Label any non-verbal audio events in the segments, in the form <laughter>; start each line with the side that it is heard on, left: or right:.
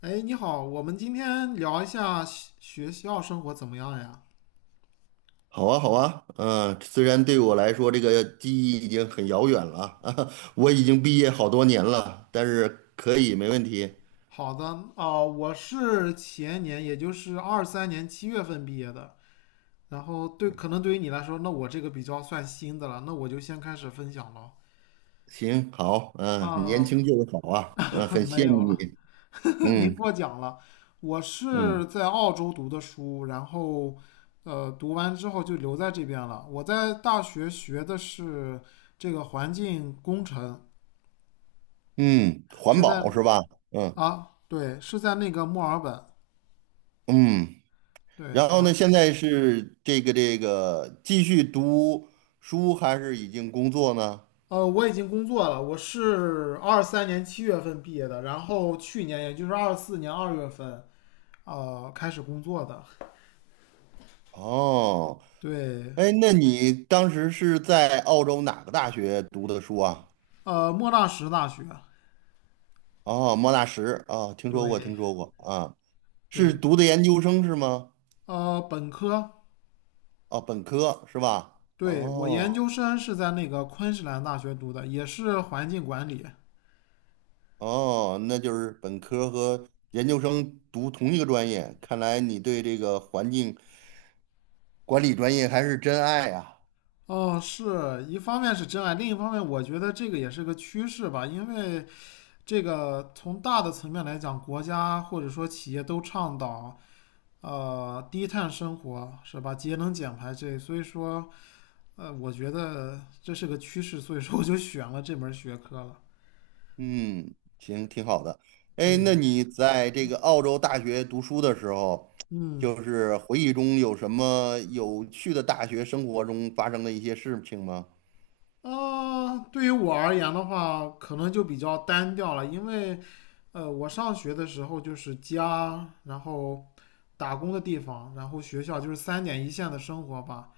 left: 哎，你好，我们今天聊一下学校生活怎么样呀？
right: 好啊，好啊，嗯，虽然对我来说这个记忆已经很遥远了啊 <laughs> 我已经毕业好多年了，但是可以，没问题。
left: 好的，哦，我是前年，也就是二三年七月份毕业的。然后对，可能对于你来说，那我这个比较算新的了，那我就先开始分享了。
right: 行，好，嗯，年
left: 啊，
right: 轻就是好啊，嗯，很
left: <laughs> 没
right: 羡
left: 有
right: 慕你，
left: 了，<laughs> 您
right: 嗯
left: 过奖了。我
right: 嗯
left: 是在澳洲读的书，然后，读完之后就留在这边了。我在大学学的是这个环境工程，
right: 嗯，环
left: 是在
right: 保是吧？嗯
left: 啊，对，是在那个墨尔本。
right: 嗯，
left: 对，
right: 然后
left: 然
right: 呢，
left: 后
right: 现在是这个继续读书还是已经工作呢？
left: 我已经工作了，我是二三年七月份毕业的，然后去年也就是24年2月份开始工作的。
right: 哦，
left: 对，
right: 哎，那你当时是在澳洲哪个大学读的书啊？
left: 莫纳什大学。
right: 哦，莫纳什啊，听说过，听
left: 对
right: 说过啊，是
left: 对，
right: 读的研究生是吗？
left: 本科。
right: 哦，本科是吧？
left: 对，我
right: 哦
left: 研究生是在那个昆士兰大学读的，也是环境管理。
right: 哦，那就是本科和研究生读同一个专业，看来你对这个环境管理专业还是真爱啊。
left: 哦，是一方面是真爱，另一方面我觉得这个也是个趋势吧，因为这个从大的层面来讲，国家或者说企业都倡导低碳生活，是吧？节能减排这，所以说我觉得这是个趋势，所以说我就选了这门学科了。
right: 嗯，行，挺好的。哎，
left: 对
right: 那
left: 呀、
right: 你在这个澳洲大学读书的时候，
left: 嗯，
right: 就是回忆中有什么有趣的大学生活中发生的一些事情吗？
left: 对于我而言的话，可能就比较单调了，因为，我上学的时候就是家，然后打工的地方，然后学校，就是三点一线的生活吧。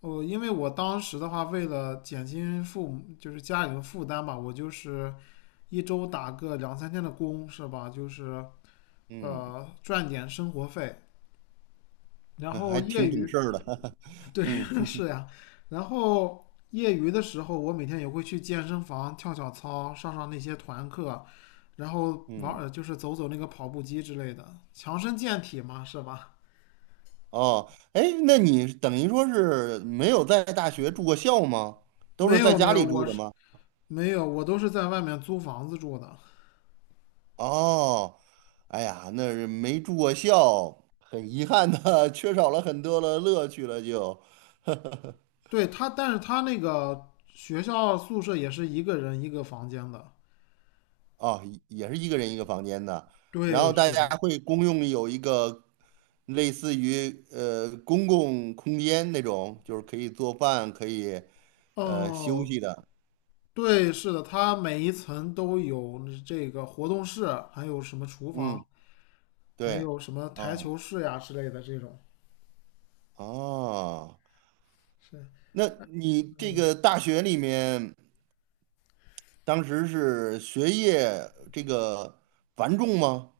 left: 哦，因为我当时的话，为了减轻父母就是家里的负担吧，我就是一周打个两三天的工，是吧？就是
right: 嗯。
left: 赚点生活费，然
right: <laughs>
left: 后
right: 还挺懂事儿的，<laughs> 嗯
left: <laughs> 是呀，然后业余的时候，我每天也会去健身房跳跳操，上上那些团课，然后
right: 嗯，
left: 就是走走那个跑步机之类的，强身健体嘛，是吧？
right: 哦，哎，那你等于说是没有在大学住过校吗？都
left: 没
right: 是在
left: 有没
right: 家
left: 有，
right: 里住
left: 我
right: 的
left: 是
right: 吗？
left: 没有，我都是在外面租房子住的。
right: 哦，哎呀，那是没住过校，很遗憾的，<laughs> 缺少了很多的乐趣了就，<laughs>
left: 对他，但是他那个学校宿舍也是一个人一个房间的。
right: 哦，也是一个人一个房间的，然
left: 对，
right: 后大
left: 是的。
right: 家会公用有一个类似于公共空间那种，就是可以做饭，可以休
left: 哦，
right: 息的。
left: 对，是的，他每一层都有这个活动室，还有什么厨房。
right: 嗯。
left: 还
right: 对，
left: 有什么台
right: 哦
left: 球室呀之类的这种，
right: 哦，
left: 是，
right: 那你这
left: 嗯
right: 个大学里面当时是学业这个繁重吗？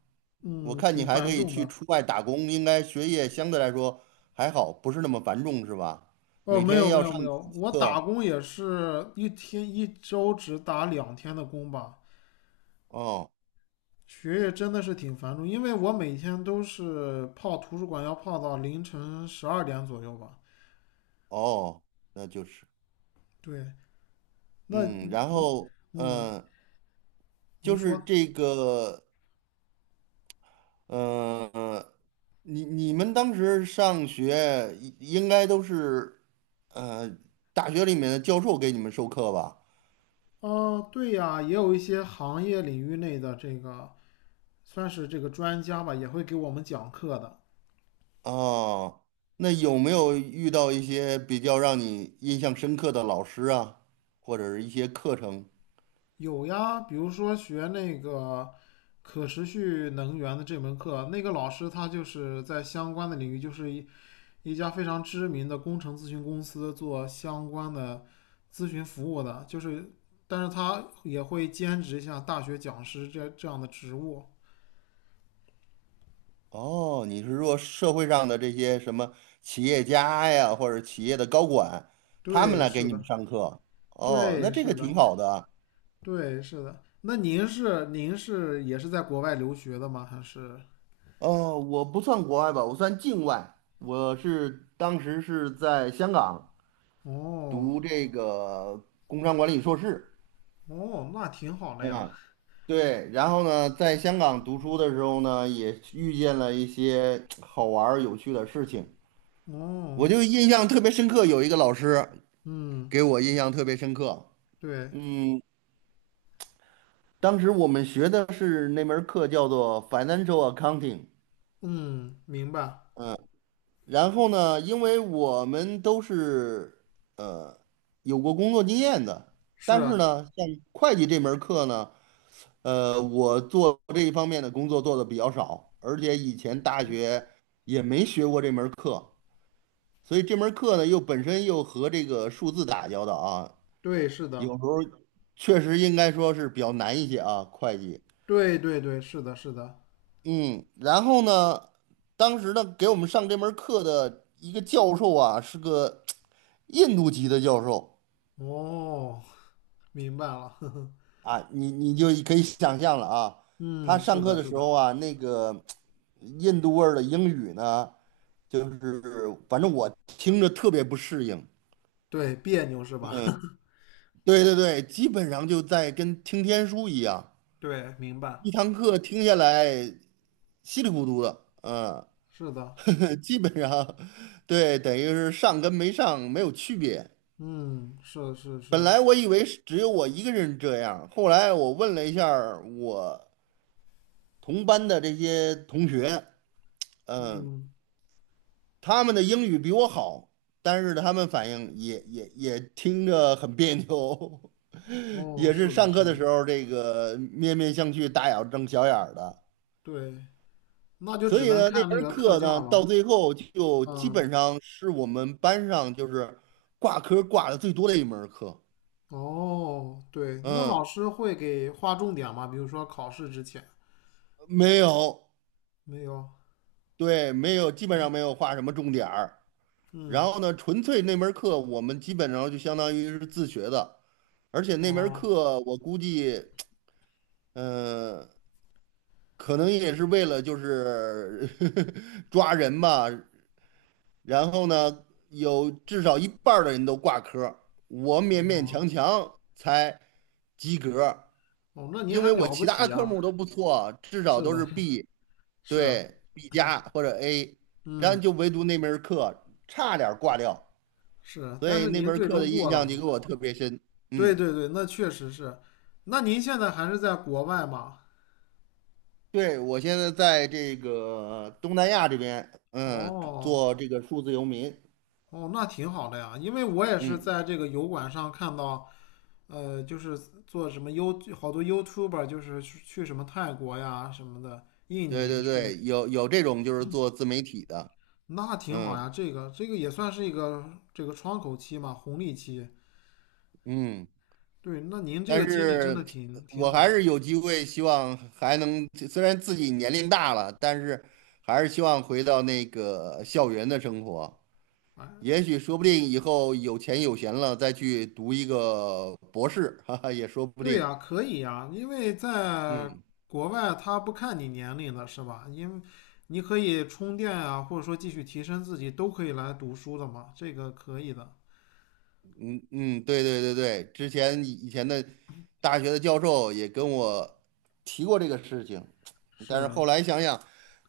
right: 我
left: 嗯，
right: 看你
left: 挺
right: 还可
left: 繁
right: 以
left: 重
right: 去
left: 的。
right: 出外打工，应该学业相对来说还好，不是那么繁重是吧？
left: 哦，
right: 每
left: 没
right: 天
left: 有没
right: 要
left: 有
right: 上
left: 没
right: 几
left: 有，
right: 节
left: 我打
right: 课？
left: 工也是一天一周只打两天的工吧。
right: 哦
left: 学业真的是挺繁重，因为我每天都是泡图书馆，要泡到凌晨12点左右吧。
right: 哦，那就是，
left: 对，那
right: 嗯，然后
left: 嗯，您
right: 就是
left: 说，
right: 这个呃，你们当时上学应该都是，呃，大学里面的教授给你们授课吧？
left: 哦，对呀，也有一些行业领域内的这个算是这个专家吧，也会给我们讲课的。
right: 哦，那有没有遇到一些比较让你印象深刻的老师啊，或者是一些课程？
left: 有呀，比如说学那个可持续能源的这门课，那个老师他就是在相关的领域，就是一家非常知名的工程咨询公司做相关的咨询服务的，就是但是他也会兼职一下大学讲师这样的职务。
right: 哦，你是说社会上的这些什么企业家呀，或者企业的高管，他们
left: 对，
right: 来给
left: 是
right: 你们
left: 的，
right: 上课？哦，那
left: 对，
right: 这个
left: 是
right: 挺
left: 的，
right: 好的
left: 对，是的。那您是您是也是在国外留学的吗？还是？
right: 我不算国外吧，我算境外。我是当时是在香港
left: 哦
right: 读这个工商管理硕士，
left: 哦，那挺好的呀。
right: 嗯，对。然后呢，在香港读书的时候呢，也遇见了一些好玩儿有趣的事情。我
left: 哦，
right: 就印象特别深刻，有一个老师
left: 嗯。
right: 给我印象特别深刻。
left: 对，
right: 嗯，当时我们学的是那门儿课叫做 Financial Accounting。
left: 嗯，明白，
right: 然后呢，因为我们都是呃有过工作经验的，但是
left: 是，
right: 呢，像会计这门儿课呢，我做这一方面的工作做的比较少，而且以前大学也没学过这门儿课，所以这门儿课呢又本身又和这个数字打交道啊，
left: 对，是
right: 有
left: 的，
right: 时候确实应该说是比较难一些啊，会计。
left: 对对对，是的，是的，
right: 嗯，然后呢，当时呢给我们上这门课的一个教授啊，是个。印度籍的教授
left: 哦，明白了，<laughs> 呵呵，
right: 啊，你就可以想象了啊，他
left: 嗯，是
right: 上课
left: 的，
right: 的
left: 是
right: 时候
left: 的，
right: 啊，那个印度味儿的英语呢，就是反正我听着特别不适应。
left: 对，别扭是吧？<laughs>
right: 对对对，基本上就在跟听天书一样，
left: 对，明白，
right: 一堂课听下来稀里糊涂的，嗯，
left: 是的，
right: <laughs> 基本上对，等于是上跟没上没有区别。
left: 嗯，是是
right: 本
left: 是，
right: 来我以为是只有我一个人这样，后来我问了一下儿我同班的这些同学，嗯，
left: 嗯，
right: 他们的英语比我好，但是他们反应也听着很别扭，<laughs>
left: 哦，
right: 也
left: 是
right: 是
left: 的，
right: 上
left: 是
right: 课
left: 的，
right: 的时候这个面面相觑、大眼瞪小眼儿的。
left: 对，那就
right: 所
left: 只
right: 以
left: 能
right: 呢，那
left: 看那
right: 门
left: 个课
right: 课
left: 件
right: 呢，
left: 儿
right: 到
left: 了，
right: 最后就基
left: 嗯，
right: 本上是我们班上就是挂科挂的最多的一门课。
left: 哦，对，那老
right: 嗯，
left: 师会给划重点吗？比如说考试之前，
right: 没有，
left: 没有，
right: 对，没有，基本上没有画什么重点儿。然
left: 嗯，
right: 后呢，纯粹那门课我们基本上就相当于是自学的，而且那门
left: 哦，
right: 课我估计。嗯，可能也是为了就是 <laughs> 抓人吧，然后呢，有至少一半儿的人都挂科我勉勉强强才及格
left: 哦，那您
right: 因为
left: 还
right: 我
left: 了不
right: 其
left: 起
right: 他科
left: 呀、
right: 目都不错，至少
left: 是
right: 都
left: 的，
right: 是 B，
left: 是啊，
right: 对，B 加或者 A，然后
left: 嗯，
right: 就唯独那门儿课差点儿挂掉，
left: 是啊，
right: 所
left: 但
right: 以
left: 是
right: 那
left: 您
right: 门儿
left: 最
right: 课
left: 终
right: 的印
left: 过了
right: 象
left: 吗？
right: 就给我特别深，
left: 对
right: 嗯。
left: 对对，那确实是。那您现在还是在国外吗？
right: 对，我现在在这个东南亚这边，嗯，
left: 哦
right: 做这个数字游民。
left: 哦，那挺好的呀，因为我也是
right: 嗯，
left: 在这个油管上看到，就是做什么 You 好多 YouTuber 就是去什么泰国呀什么的，印
right: 对
left: 尼
right: 对
left: 去，
right: 对，有这种就是做自媒体的，
left: 那挺好
right: 嗯
left: 呀。这个这个也算是一个这个窗口期嘛，红利期。
right: 嗯，
left: 对，那您这
right: 但
left: 个经历真的
right: 是
left: 挺挺
right: 我还
left: 好的。
right: 是有机会，希望还能，虽然自己年龄大了，但是还是希望回到那个校园的生活。也许说不定以后有钱有闲了，再去读一个博士，<laughs> 哈哈，也说不
left: 对
right: 定。
left: 呀，可以呀，因为在
right: 嗯
left: 国外他不看你年龄的是吧？因为你可以充电啊，或者说继续提升自己，都可以来读书的嘛，这个可以的。
right: 嗯嗯，对对对对，之前以前的大学的教授也跟我提过这个事情，
left: 是，
right: 但是后来想想，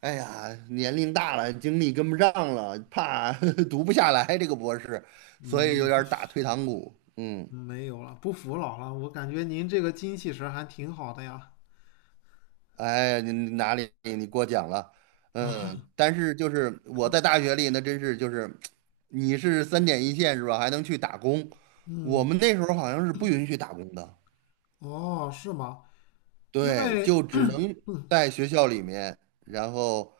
right: 哎呀，年龄大了，精力跟不上了，怕 <laughs> 读不下来这个博士，所以有
left: 嗯，
right: 点儿打退堂鼓。嗯，
left: 嗯，没有了，不服老了，我感觉您这个精气神儿还挺好的呀。
right: 哎，你哪里你过奖了？嗯，但是就是我在大学里那真是就是，你是三点一线是吧？还能去打工，我
left: 嗯，
right: 们那时候好像是不允许打工的。
left: 哦，是吗？因
right: 对，
left: 为，
right: 就只能在学校里面，然后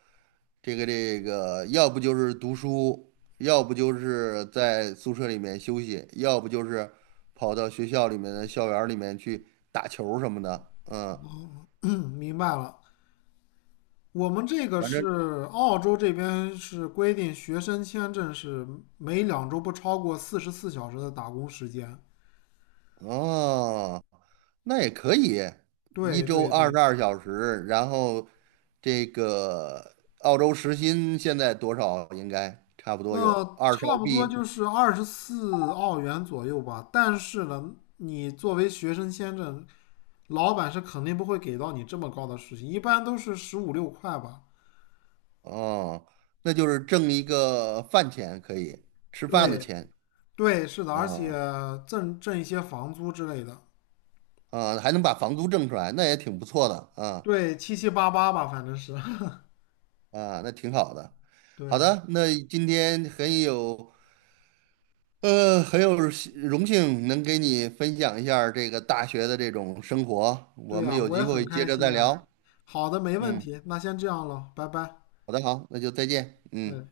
right: 这个，要不就是读书，要不就是在宿舍里面休息，要不就是跑到学校里面的校园儿里面去打球儿什么的。嗯，
left: <clears throat> 明白了，我们这个
right: 反正
left: 是澳洲这边是规定，学生签证是每2周不超过44小时的打工时间。
right: 哦，那也可以，一
left: 对
right: 周
left: 对
right: 二十
left: 对，
right: 二小时，然后这个澳洲时薪现在多少？应该差不多有
left: 那
right: 二十
left: 差
right: 澳
left: 不多
right: 币。
left: 就是24澳元左右吧。但是呢，你作为学生签证，老板是肯定不会给到你这么高的事情，一般都是十五六块吧。
right: 哦，那就是挣一个饭钱，可以吃饭的
left: 对
right: 钱
left: 对，是的，而且
right: 啊
left: 挣一些房租之类的。
right: 啊，还能把房租挣出来，那也挺不错的啊
left: 对，七七八八吧，反正是。<laughs>
right: 啊，那挺好的。好
left: 对
right: 的，那今天很有很有幸荣幸能给你分享一下儿这个大学的这种生活，我
left: 对
right: 们
left: 呀，
right: 有
left: 我也
right: 机
left: 很
right: 会接
left: 开
right: 着
left: 心
right: 再
left: 呀。
right: 聊。
left: 好的，没问
right: 嗯，
left: 题，那先这样了，拜拜。
right: 好的，好，那就再见。嗯。
left: 嗯。